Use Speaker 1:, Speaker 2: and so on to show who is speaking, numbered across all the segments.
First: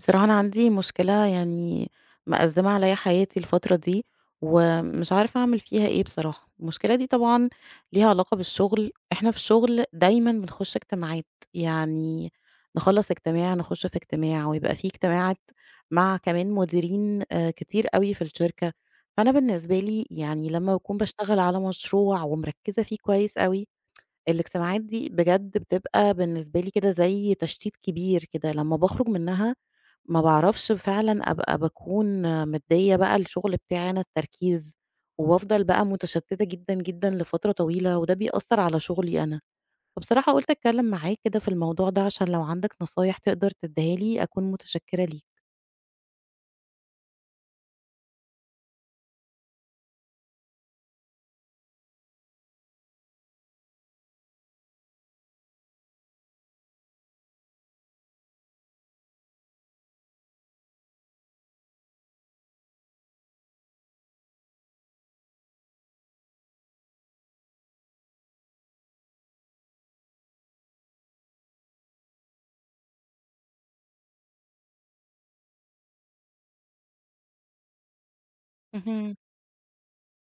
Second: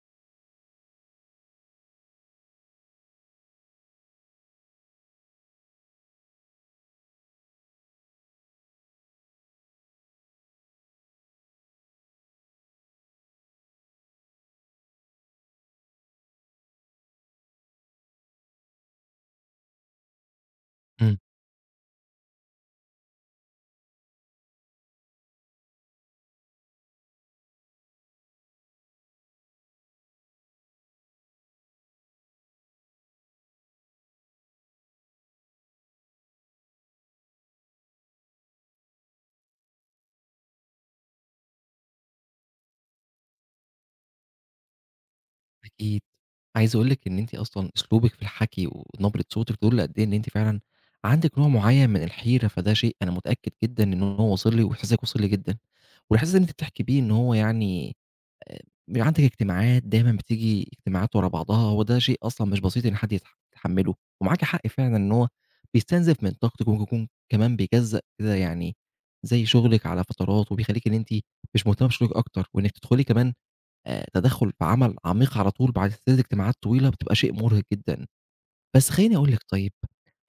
Speaker 1: بصراحة أنا عندي مشكلة مأزمة عليا حياتي الفترة دي ومش عارفة أعمل فيها إيه. بصراحة المشكلة دي طبعا ليها علاقة بالشغل. إحنا في الشغل دايما بنخش اجتماعات، يعني نخلص اجتماع نخش في اجتماع ويبقى في اجتماعات مع كمان مديرين آه، كتير قوي في الشركة. فأنا بالنسبة لي يعني لما بكون
Speaker 2: إمم،
Speaker 1: بشتغل على مشروع ومركزة فيه كويس قوي، الاجتماعات دي بجد بتبقى بالنسبة لي كده زي تشتيت كبير كده. لمّا باخرج منها ما باعرفش فعلًا أبقى باكون مدّية بقى الشغل بتاعي أنا التركيز، وبافضل بقى متشتتة جدًا، جدًا لفترة طويلة، وده بيأثّر على شغلي أنا. فبصراحة قُلت أتكلم معاك كده في الموضوع ده عشان لو عندك نصايح تقدر تدّيها لي أكون متشكرة ليك.
Speaker 2: أكيد. عايز أقول لِك إن أنتِ أصلًا أسلوبِك في الحكي ونبرة صوتِك دول قد إيه إن أنتِ فعلًا عندِك نوع معيّن من الحيرة، فده شيء أنا متأكد جدًا إن هو واصل لي وإحساسِك واصل لي جدًا، والإحساس اللي أنتِ بتحكي بيه إن هو يعني آآ، بيبقى عندِك اجتماعات دايمًا بتيجي اجتماعات ورا بعضها، وده شيء أصلًا مش بسيط إن حد يتحمّله، ومعاكِ حق فعلًا إن هو بيستنزف من طاقتِك وممكن يكون كمان بيجزّأ كده يعني زي شغلِك على فترات، وبيخلّيكِ إن أنتِ مش مهتمة بشغلِك أكتر، وإنِّك تدخلي كمان تدخُّل في عمل عميق على طول بعد 3 اجتماعات طويلة، بتبقى شيء مُرهق جدًا. بس خلّيني
Speaker 1: اهم.
Speaker 2: أقول لِك طيب،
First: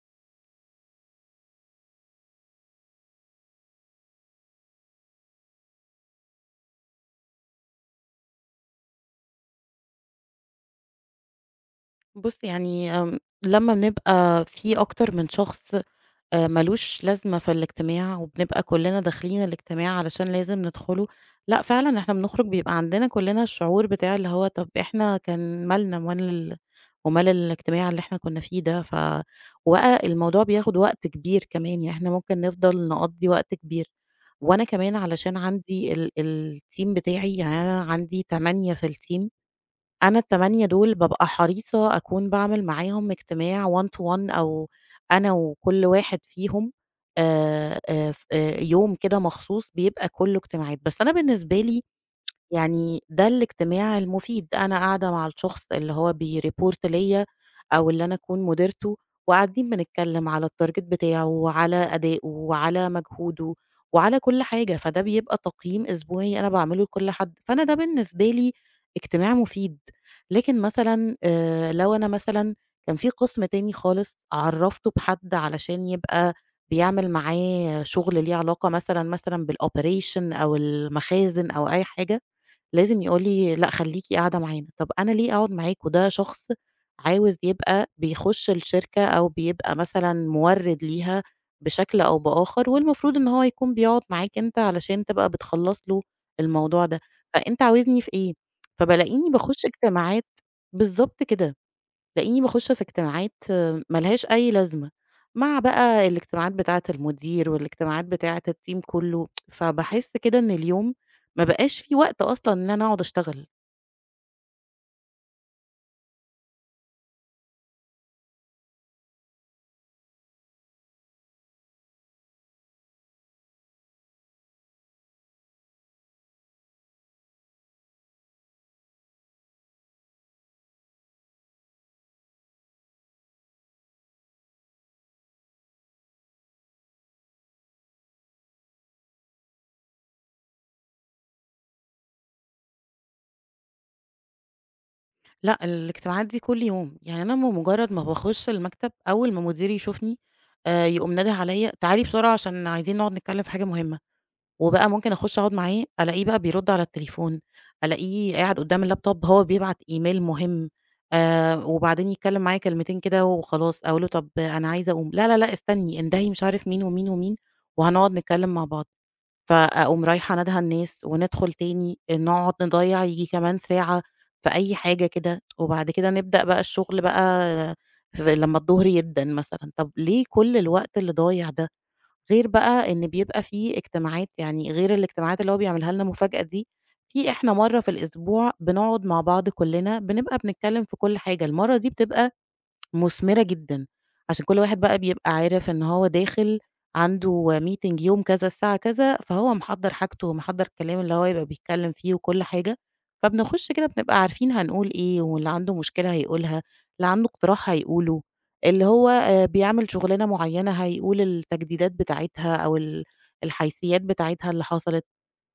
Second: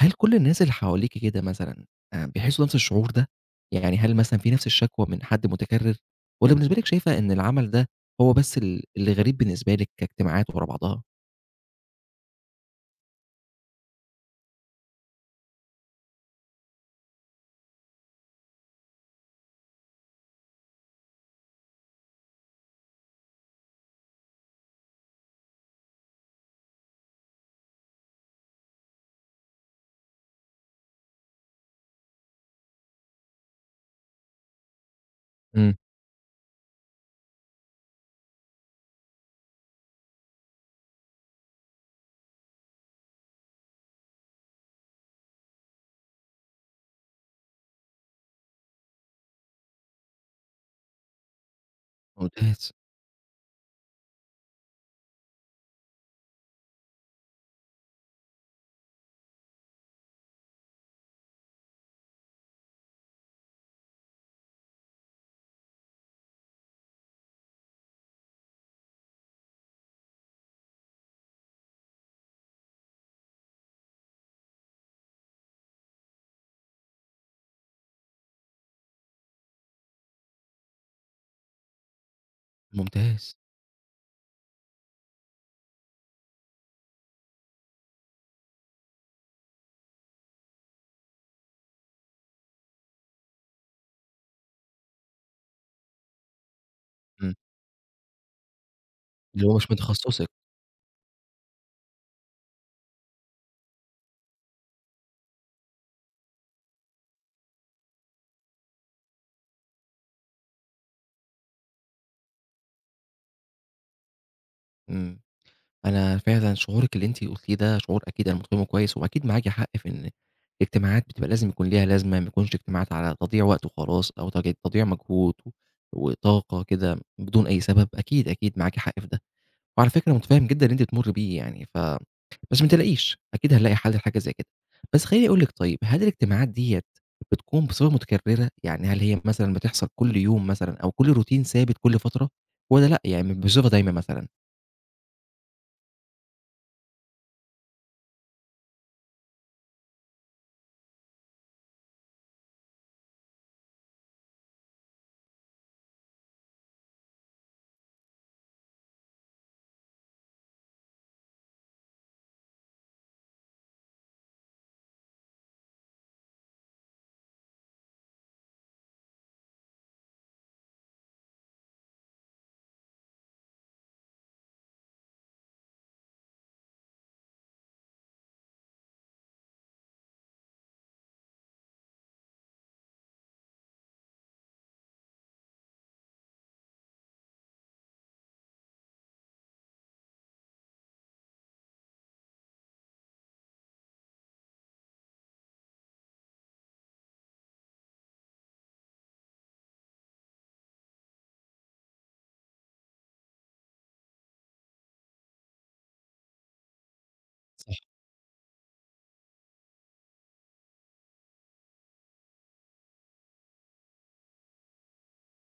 Speaker 2: هل كل الناس اللي حواليكِ كده مثلًا بيحسّوا نفس الشعور ده؟ يعني هل مثلًا في نفس الشكوى من حد متكرر؟ والّا بالنسبة لِك شايفة إن العمل ده هو بس اللي غريب بالنسبة لِك كاجتماعات ورا بعضها؟
Speaker 1: بُص يعني لمّا بنبقى في أكتر من شخص ما لوش لازمة في الاجتماع، وبنبقى كلنا داخلين الاجتماع علشان لازم ندخله، لأ فعلًا إحنا بنخرج بيبقى عندنا كلنا الشعور بتاع اللي هو طب إحنا كان مالنا ومال الاجتماع اللي إحنا كنا فيه ده، ف وبقى الموضوع بياخد وقت كبير كمان، يعني إحنا ممكن نفضل نقضّي وقت كبير. وأنا كمان علشان
Speaker 2: إمم.
Speaker 1: عندي الteam بتاعي، يعني أنا عندي 8 في الteam. أنا ال8 دول بابقى حريصة أكون باعمل معاهم اجتماع one to one أو أنا وكل واحد فيهم. ف يوم كده مخصوص بيبقى كُلّه اجتماعات، بس أنا بالنسبة لي
Speaker 2: ممتاز،
Speaker 1: يعني ده الاجتماع المفيد. أنا قاعدة مع الشخص اللي هو بيreport ليّا أو اللي أنا أكون مديرته، وقاعدين بنتكلّم على الtarget بتاعه وعلى أدائه وعلى مجهوده وعلى كل حاجة، فده بيبقى تقييم أسبوعي أنا باعمله لكل حد، فأنا ده بالنسبة لي اجتماع مفيد. لكن مثلًا لو أنا مثلًا كان في قسم تاني خالص عرّفته بحد علشان يبقى بيعمل معاه شغل ليه علاقة مثلًا، مثلًا بالoperation أو المخازن أو أي حاجة، لازم يقول
Speaker 2: ممتاز.
Speaker 1: لي لأ خلّيكِ قاعدة معانا. طب أنا ليه أقعد معاك؟ وده شخص عاوز يبقى بيخش الشركة أو بيبقى مثلًا مورِّد ليها بشكل أو بآخر، والمفروض إن هو يكون بيقعد معاك أنت علشان تبقى بتخلّص له الموضوع ده.
Speaker 2: إمم.
Speaker 1: فأنت عاوزني في إيه؟ فبالاقيني
Speaker 2: اللي هو
Speaker 1: باخش
Speaker 2: مش من
Speaker 1: اجتماعات.
Speaker 2: تخصصِك.
Speaker 1: بالضبط كده. تلاقيني باخش في اجتماعات ما لهاش أي لازمة، مع بقى الاجتماعات بتاعة المدير والاجتماعات بتاعة الteam كله، فباحس كده إن اليوم ما بقاش في وقت أصلًا إن أنا أقعد أشتغل.
Speaker 2: إمم. أنا فعلًا شعورِك اللي أنتِ قلتيه ده شعور أكيد أنا متفهمه كويس، وأكيد معاكِ حق في إن الاجتماعات بتبقى لازم يكون ليها لازمة، ما يكونش اجتماعات على تضييع وقت وخلاص أو تضييع مجهود وطاقة كده بدون أي سبب، أكيد، أكيد معاكِ حق في ده. وعلى فكرة متفهم جدًا اللي أنتِ بتمُرّي بيه يعني ف بس ما تقلقيش، أكيد هنلاقي حل لحاجة زي كده. بس خلّيني أقول لِك طيب، هل الاجتماعات ديّة بتكون بصفة متكررة؟ يعني هل هي مثلًا بتحصل كل يوم مثلًا أو كل روتين ثابت كل فترة والّا لأ، يعني بصفة دايمة مثلًا؟
Speaker 1: لأ الاجتماعات دي كل يوم، يعني أنا بمجرد ما باخش المكتب أول ما مديري يشوفني يقوم نادِه عليَّ تعالي بسرعة عشان عايزين نقعد نتكلم في حاجة مهمة. وبقى ممكن أخش أقعد معاه، ألاقيه بقى بيرد على التليفون، ألاقيه قاعد قدّام اللابتوب هو بيبعت إيميل مهم، وبعدين يتكلم معايا كلمتين كده وخلاص، أقول له طب أنا عايز أقوم، لا، لا، لأ، استني اندهي مش عارف مين ومين ومين، وهنقعد نتكلم مع بعض، فأقوم رايحة نادهة الناس وندخل تاني، نقعد نضيّع ييجي كمان ساعة في أي حاجة كده، وبعد كده نبدأ بقى الشغل بقى. ف لمّا الضهر يدَّن مثلًا، طب ليه كل الوقت اللي ضايع ده؟ غير بقى إن بيبقى في اجتماعات، يعني غير الاجتماعات اللي هو بيعملها لنا مفاجأة دي، في إحنا مرّة في الأسبوع بنقعد مع بعض كُلّنا بنبقى بنتكلّم في كل حاجة، المرّة دي بتبقى مثمرة جدًا، عشان كل واحد بقى بيبقى عارف إن هو داخل عنده meeting يوم كذا الساعة كذا، فهو محضّر حاجته ومحضّر الكلام اللي هو هيبقى بيتكلّم فيه وكل حاجة، فبنخش كده بنبقى عارفين هنقول إيه، واللي عنده مشكلة هيقولها، اللي عنده اقتراح هيقوله، اللي هو بيعمل شُغلانة معيّنة هيقول التجديدات بتاعتها أو ال الحيثيات بتاعتها اللي حصلت.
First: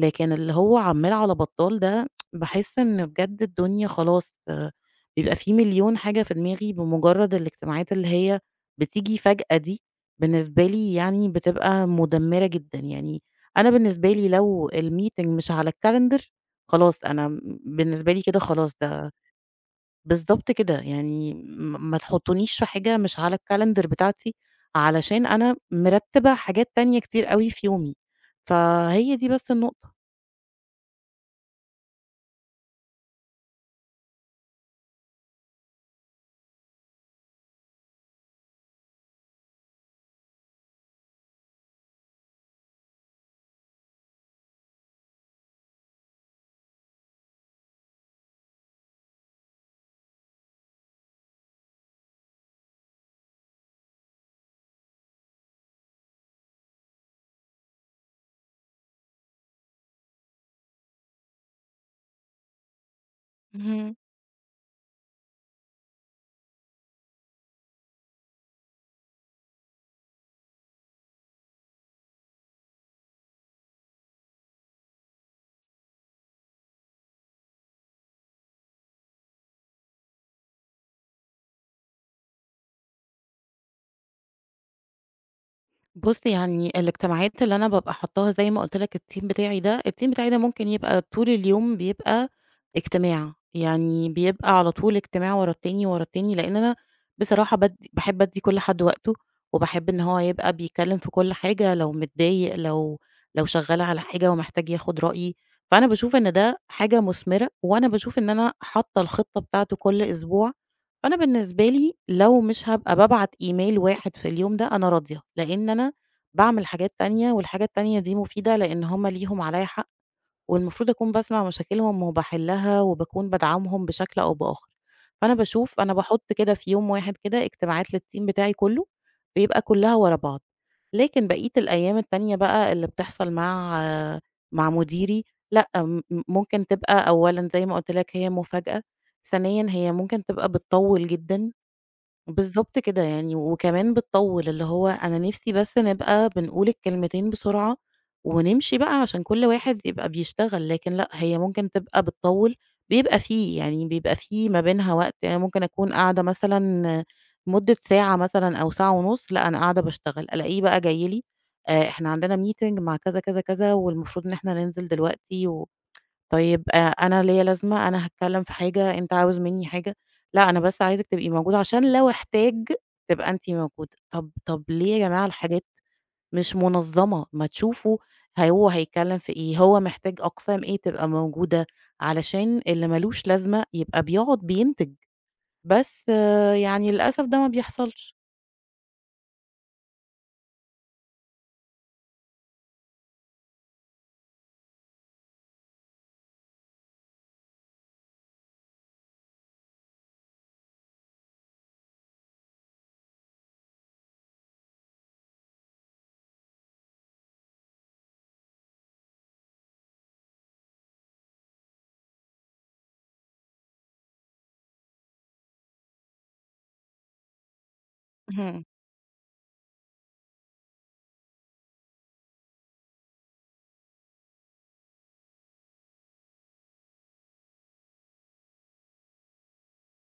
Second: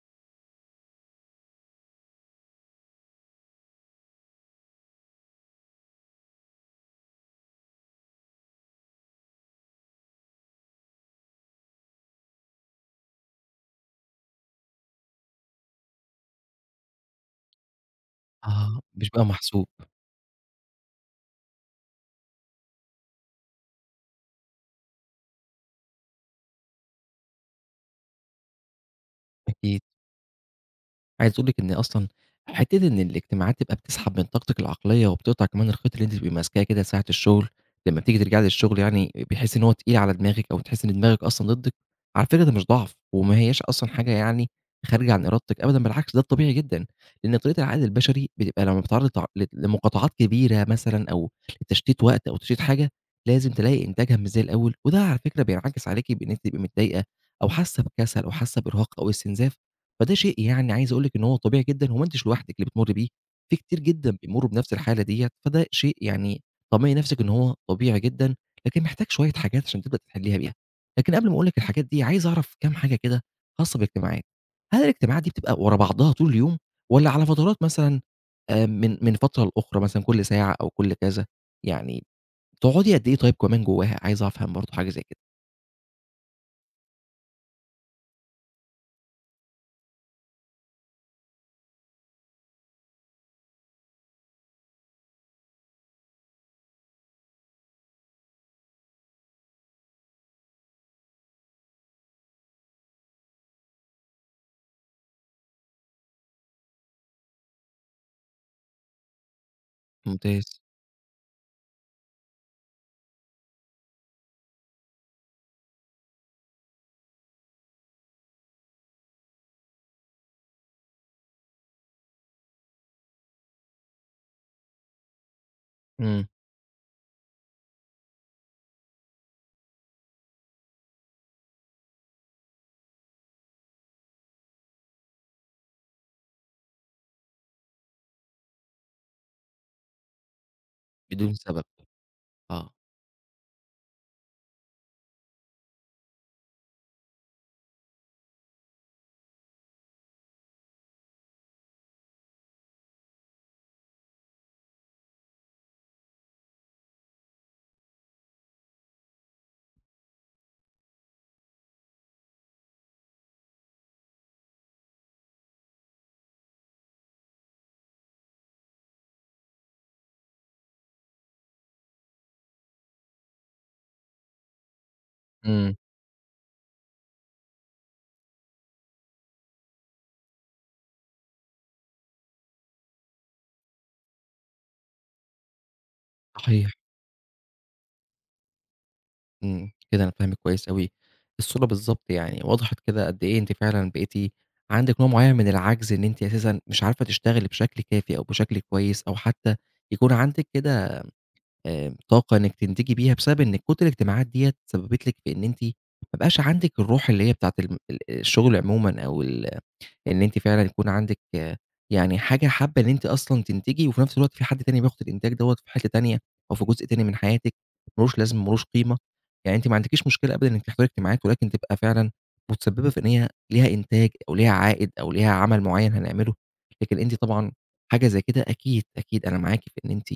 Speaker 1: لكن اللي هو عمّال على بطّال ده باحس إن بجد الدنيا خلاص بيبقى في مليون حاجة في دماغي بمجرد الاجتماعات اللي هي بتيجي فجأة دي. بالنسبة لي يعني بتبقى مدمرة جدًا. يعني أنا بالنسبة لي لو الmeeting مش على الcalendar خلاص أنا م بالنسبة لي كده خلاص
Speaker 2: آه، مش
Speaker 1: ده
Speaker 2: بقى محسوب،
Speaker 1: بالضبط كده. يعني ما تحطنيش في حاجة مش على الcalendar بتاعتي، علشان أنا مرتبة حاجات تانية كتير أوي في يومي، فهي دي بس
Speaker 2: أكيد.
Speaker 1: النقطة.
Speaker 2: عايز اقول لِك إن أصلًا حتّة إن الاجتماعات تبقى بتسحب من طاقتِك العقلية وبتقطع كمان الخيط اللي أنتِ بتبقي ماسكاه كده ساعة الشغل، لمّا بتيجي ترجعي للشغل يعني بتحسّي إن هو تقيل على دماغِك أو تحسّي إن دماغِك أصلًا ضدِك، على فكرة ده مش ضعف وما هياش أصلًا حاجة يعني خارجة عن إرادتِك أبدًا بالعكس ده الطبيعي جدًا، لإن طريقة العقل البشري بتبقى لمّا بتتعرّض تع ل لمقاطعات كبيرة مثلًا أو لتشتيت وقت أو تشتيت حاجة، لازم تلاقي إنتاجها مش زي الأول، وده على فكرة بينعكس عليكِ بإن أنتِ تبقي متضايقة أو حاسة بكسل أو حاسة بإرهاق أو استنزاف. فده شيء يعني عايز أقول لِك إن هو طبيعي جدًا وما أنتيش لوحدِك اللي بتمُرّي بيه، في كتير جدًا بيمُرّوا بنفس الحالة ديّة، فده شيء يعني طمني نفسِك إن هو طبيعي جدًا، لكن محتاج شوية حاجات عشان تبدأ تحلّيها بيها. لكن قبل ما أقول لِك الحاجات دي، عايز أعرف كام حاجة كده خاصة بالاجتماعات. هل الاجتماعات دي بتبقى ورا بعضها طول اليوم والّا على فترات مثلًا من فترة لأخرى مثلًا كل ساعة أو كل كذا؟ يعني بتقعدي قد إيه طيب كمان جواها؟ عايز أفهم برضه حاجة زي كده.
Speaker 1: بُص، يعني الاجتماعات اللي أنا بابقى حاطاها زي ما قُلت لك الteam بتاعي ده، الteam بتاعي ده ممكن يبقى طول اليوم بيبقى اجتماع، يعني بيبقى على طول اجتماع ورا التاني، ورا التاني، لإن أنا بصراحة بادّي باحب أدّي كل حد وقته، وباحب إن هو يبقى بيتكلم في كل حاجة، لو متضايق، لو شغّال على حاجة ومحتاج ياخد رأيي، فأنا باشوف إن ده حاجة مثمرة، وأنا باشوف إن أنا حاطة الخطة بتاعته كل أسبوع.
Speaker 2: ممتاز.
Speaker 1: فأنا بالنسبة لي لو مش هابقى بابعت إيميل واحد في اليوم ده أنا راضية، لإن أنا باعمل حاجات تانية والحاجة التانية دي مفيدة لإن هم ليهم عليَّ حق والمفروض أكون باسمع مشاكلهم وباحلّها وباكون بادعمهم بشكل أو بآخر. فأنا باشوف أنا
Speaker 2: إمم.
Speaker 1: باحُط كده في يوم واحد كده اجتماعات للteam بتاعي كُلّه، بيبقى كُلّها ورا بعض. لكن بقية الأيام التانية بقى اللي بتحصل مع مديري لأ، ممكن تبقى أولًا زي ما قُلت لك هي مفاجأة، ثانيًا هي ممكن تبقى بتطوِّل
Speaker 2: بدون
Speaker 1: جدًا.
Speaker 2: سبب. آه.
Speaker 1: بالضبط كده يعني، وكمان بتطوّل، اللي هو أنا نِفْسي بس نبقى بنقول الكلمتين بسرعة ونمشي بقى عشان كل واحد يبقى بيشتغل، لكن لأ، هي ممكن تبقى بتطوّل، بيبقى في ما بينها وقت، يعني ممكن أكون قاعدة مثلًا مدة ساعة مثلًا أو ساعة ونُص، لأ أنا قاعدة باشتغل، ألاقيه بقى جاي لي إحنا عندنا meeting مع كذا، كذا، كذا والمفروض إن إحنا ننزل دلوقتي و طيب أنا ليّا لازمة، أنا هاتكلّم في حاجة، أنت عاوز منّي حاجة، لأ أنا بس عايزِك تبقي موجودة عشان لو احتاج تبقى أنتِ موجودة. طب ليه يا جماعة الحاجات
Speaker 2: إمم.
Speaker 1: مش منظّمة، ما تشوفوا هو هيتكلّم في إيه، هو محتاج أقسام إيه تبقى موجودة، علشان اللي ما لوش لازمة يبقى بيقعد بينتج، بس آه،
Speaker 2: صحيح.
Speaker 1: يعني للأسف ده ما بيحصلش.
Speaker 2: إمم، كده أنا فاهمِك كويس أوي، الصورة بالضبط يعني وضحت كده قد إيه أنتِ فعلًا بقيتِ عندِك نوع معيّن من العجز، إن أنتِ أساسًا مش عارفة تشتغلي بشكل كافي أو بشكل كويس، أو حتى يكون عندِك كده طاقة إنِّك تنتجي بيها، بسبب إن كتر الاجتماعات ديّة سببت لِك في إن أنتِ ما بقاش عندِك الروح اللي هي بتاعة الم ال الشغل عمومًا أو إن أنتِ فعلًا يكون عندِك آه، يعني حاجة حابة إن أنتِ أصلًا تنتجي، وفي نفس الوقت في حد تاني بياخد الإنتاج دوّة في حتّة تانية أو في جزء تاني من حياتِك، مالوش لازمة، مالوش
Speaker 1: اهم.
Speaker 2: قيمة. يعني أنتِ ما عندكيش مشكلة أبدًا إنِّك تحضري اجتماعات، ولكن تبقى فعلًا متسببة في إن هي ليها إنتاج أو ليها عائد أو ليها عمل معيّن هنعمله. لكن أنتِ طبعًا حاجة زي كده أكيد، أكيد أنا معاكِ في إن أنتِ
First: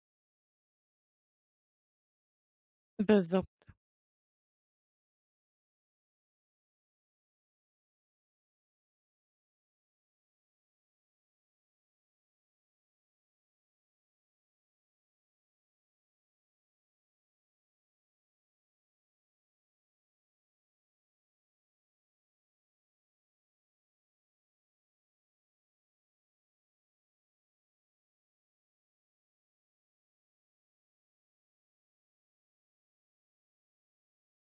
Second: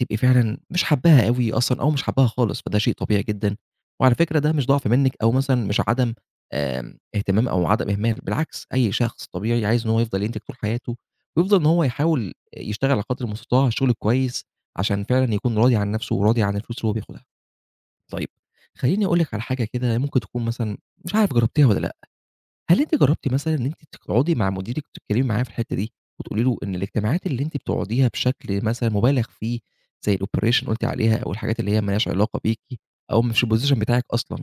Speaker 2: تبقي فعلًا مش حاباها أوي أصلًا أو مش حاباها خالص، فده شيء طبيعي
Speaker 1: بالضبط.
Speaker 2: جدًا، وعلى فكرة ده مش ضعف منِّك أو مثلًا مش عدم اهتمام أو عدم إهمال، بالعكس أي شخص طبيعي عايز إن هو يفضل ينتج طول حياته، ويفضل إن هو يحاول يشتغل على قدر المستطاع الشغل الكويس، عشان فعلًا يكون راضي عن نفسه وراضي عن الفلوس اللي هو بياخدها. طيب خلّيني أقول لِك على حاجة كده ممكن تكون مثلًا مش عارف جربتيها والّا لأ. هل أنتِ جرّبتِ مثلًا إن أنتِ تقعدي مع مديرِك تتكلمي معاه في الحتّة دي، وتقولي له إن الاجتماعات اللي أنتِ بتقعديها بشكل مثلًا مبالغ فيه، زي الoperation قُلتِ عليها أو الحاجات اللي هي ما لهاش علاقة بيكِ أو مش الposition بتاعِك أصلًا،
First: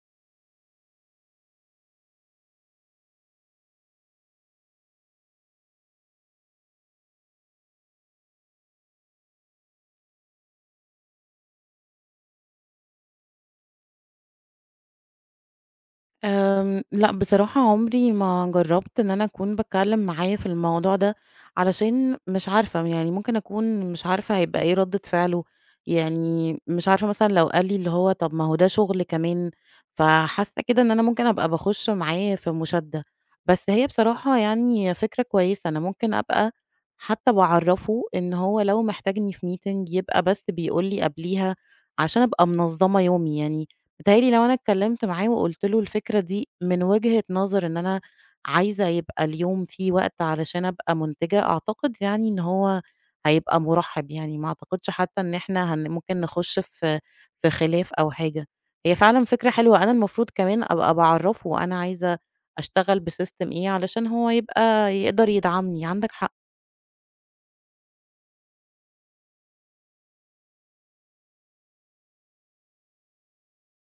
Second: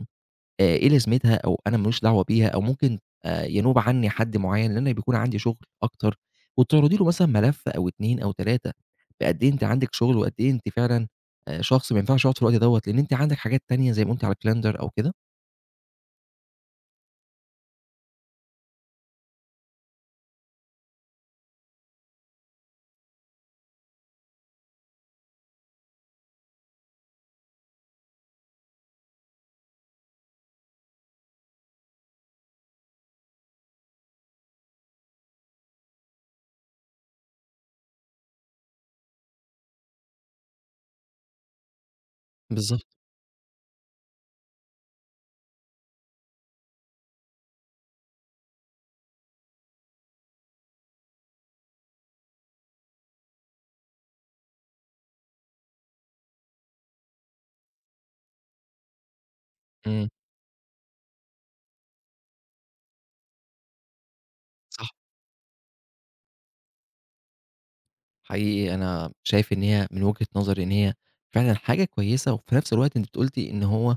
Speaker 2: إيه لازمتها أو أنا ما ليش دعوة بيها أو ممكن ينوب عني حد معيّن، لإن أنا بيكون عندي شغل أكتر، وتعرضي له مثلًا ملف أو 2 أو 3 بقد إيه أنتِ عندِك شغل وقد إيه أنتِ فعلًا شخص ما ينفعش يقعد في الوقت دوّة، لإن أنتِ عندك حاجات تانية زي ما قُلتِ على الcalendar أو كده؟
Speaker 1: لأ بصراحة عمري ما جرّبت إن أنا أكون باتكلّم معاه في الموضوع ده، علشان مش عارفة يعني ممكن أكون مش عارفة هيبقى إيه ردّة فعله، يعني مش عارفة مثلًا لو قال لي اللي هو طَب ما هو ده شغل كمان، فحاسة كده إن أنا ممكن أبقى باخُش معاه في مشادّة. بس هي بصراحة يعني فكرة كويسة، أنا ممكن أبقى حتى باعرّفه إن هو لو محتاجني في meeting يبقى بس بيقول لي قبليها، عشان أبقى
Speaker 2: بالضبط،
Speaker 1: منظّمة يومي يعني. بيتهيأ لي لو أنا اتكلمت معاه وقُلت له الفكرة دي من وجهة نظر إن أنا عايزة يبقى اليوم فيه وقت علشان أبقى مُنتِجة، أعتقد يعني إن هو هيبقى مُرحِّب يعني، ما أعتقدش حتى إن إحنا ممكن نخُش في خلاف أو حاجة. هي فعلًا فكرة حلوة، أنا
Speaker 2: إمم،
Speaker 1: المفروض كمان أبقى باعرّفه أنا عايزة أشتغل بsystem إيه علشان هو
Speaker 2: صح.
Speaker 1: يبقى يقدر يدعمني، عندك حق.
Speaker 2: حقيقي أنا شايف إن هي من وجهة نظري إن هي فعلًا حاجة كويسة، وفي نفس الوقت أنتِ قلتِ إن هو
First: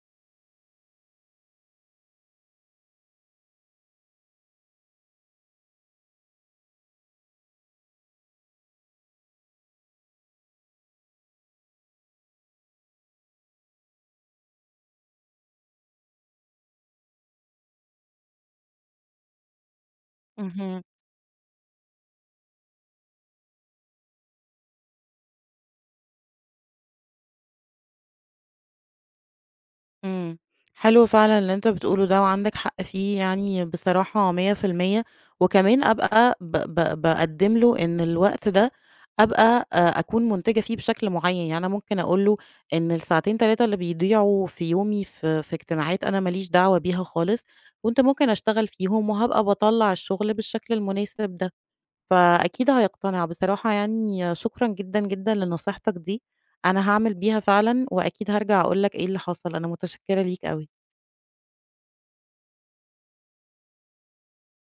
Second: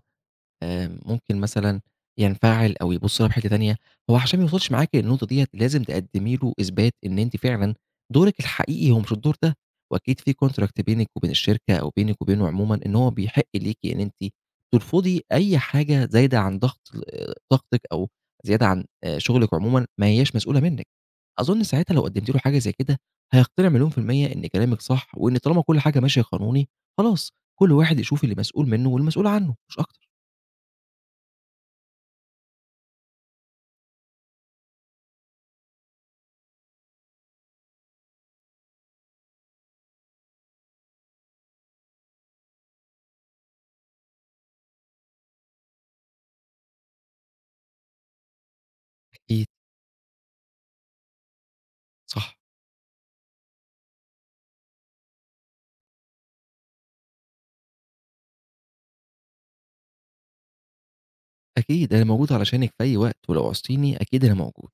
Speaker 2: ممكن مثلًا ينفعل أو يبُص لها بحتّة تانية، هو عشان ما يوصلش معاكِ للنقطة ديّة لازم تقدّمي له إثبات إن أنتِ فعلًا دورِك الحقيقي هو مش الدور ده، وأكيد في contract بينِك وبين الشركة أو بينِك وبينه عمومًا إن هو بيحق ليكِ إن أنتِ ترفضي أي حاجة زايدة عن ضغط طاقتِك أو زيادة عن شغلِك عمومًا ما هياش مسؤولة
Speaker 1: اهم.
Speaker 2: منِّك، أظن ساعتها لو قدّمتِ له حاجة زي كده هيقتنع 100% إن كلامِك صح، وإن طالما كل حاجة ماشية قانوني خلاص كل واحد يشوف اللي مسؤول منه والمسؤول عنه مش أكتر.
Speaker 1: إمم، حلو فعلًا اللي أنت بتقوله ده وعندك حق فيه يعني بصراحة 100%. وكمان أبقى ب ب باقدّم له إن الوقت ده أبقى أكون منتجة فيه بشكل معيّن، يعني أنا ممكن أقول له إن الساعتين 3 اللي بيضيعوا في يومي في اجتماعات أنا ما ليش دعوة بيها خالص، وأنت ممكن أشتغل فيهم وهابقى
Speaker 2: أكيد.
Speaker 1: باطلّع الشغل بالشكل المناسب ده.
Speaker 2: صح،
Speaker 1: فأكيد هيقتنع. بصراحة يعني شكرًا جدًا، جدًا لنصيحتك دي، أنا هاعمل بيها فعلًا وأكيد هارجع أقول لك إيه اللي حصل، أنا متشكرة ليك أوي.
Speaker 2: أكيد أنا موجود علشانِك في أي وقت، ولو عوزتيني أكيد أنا موجود.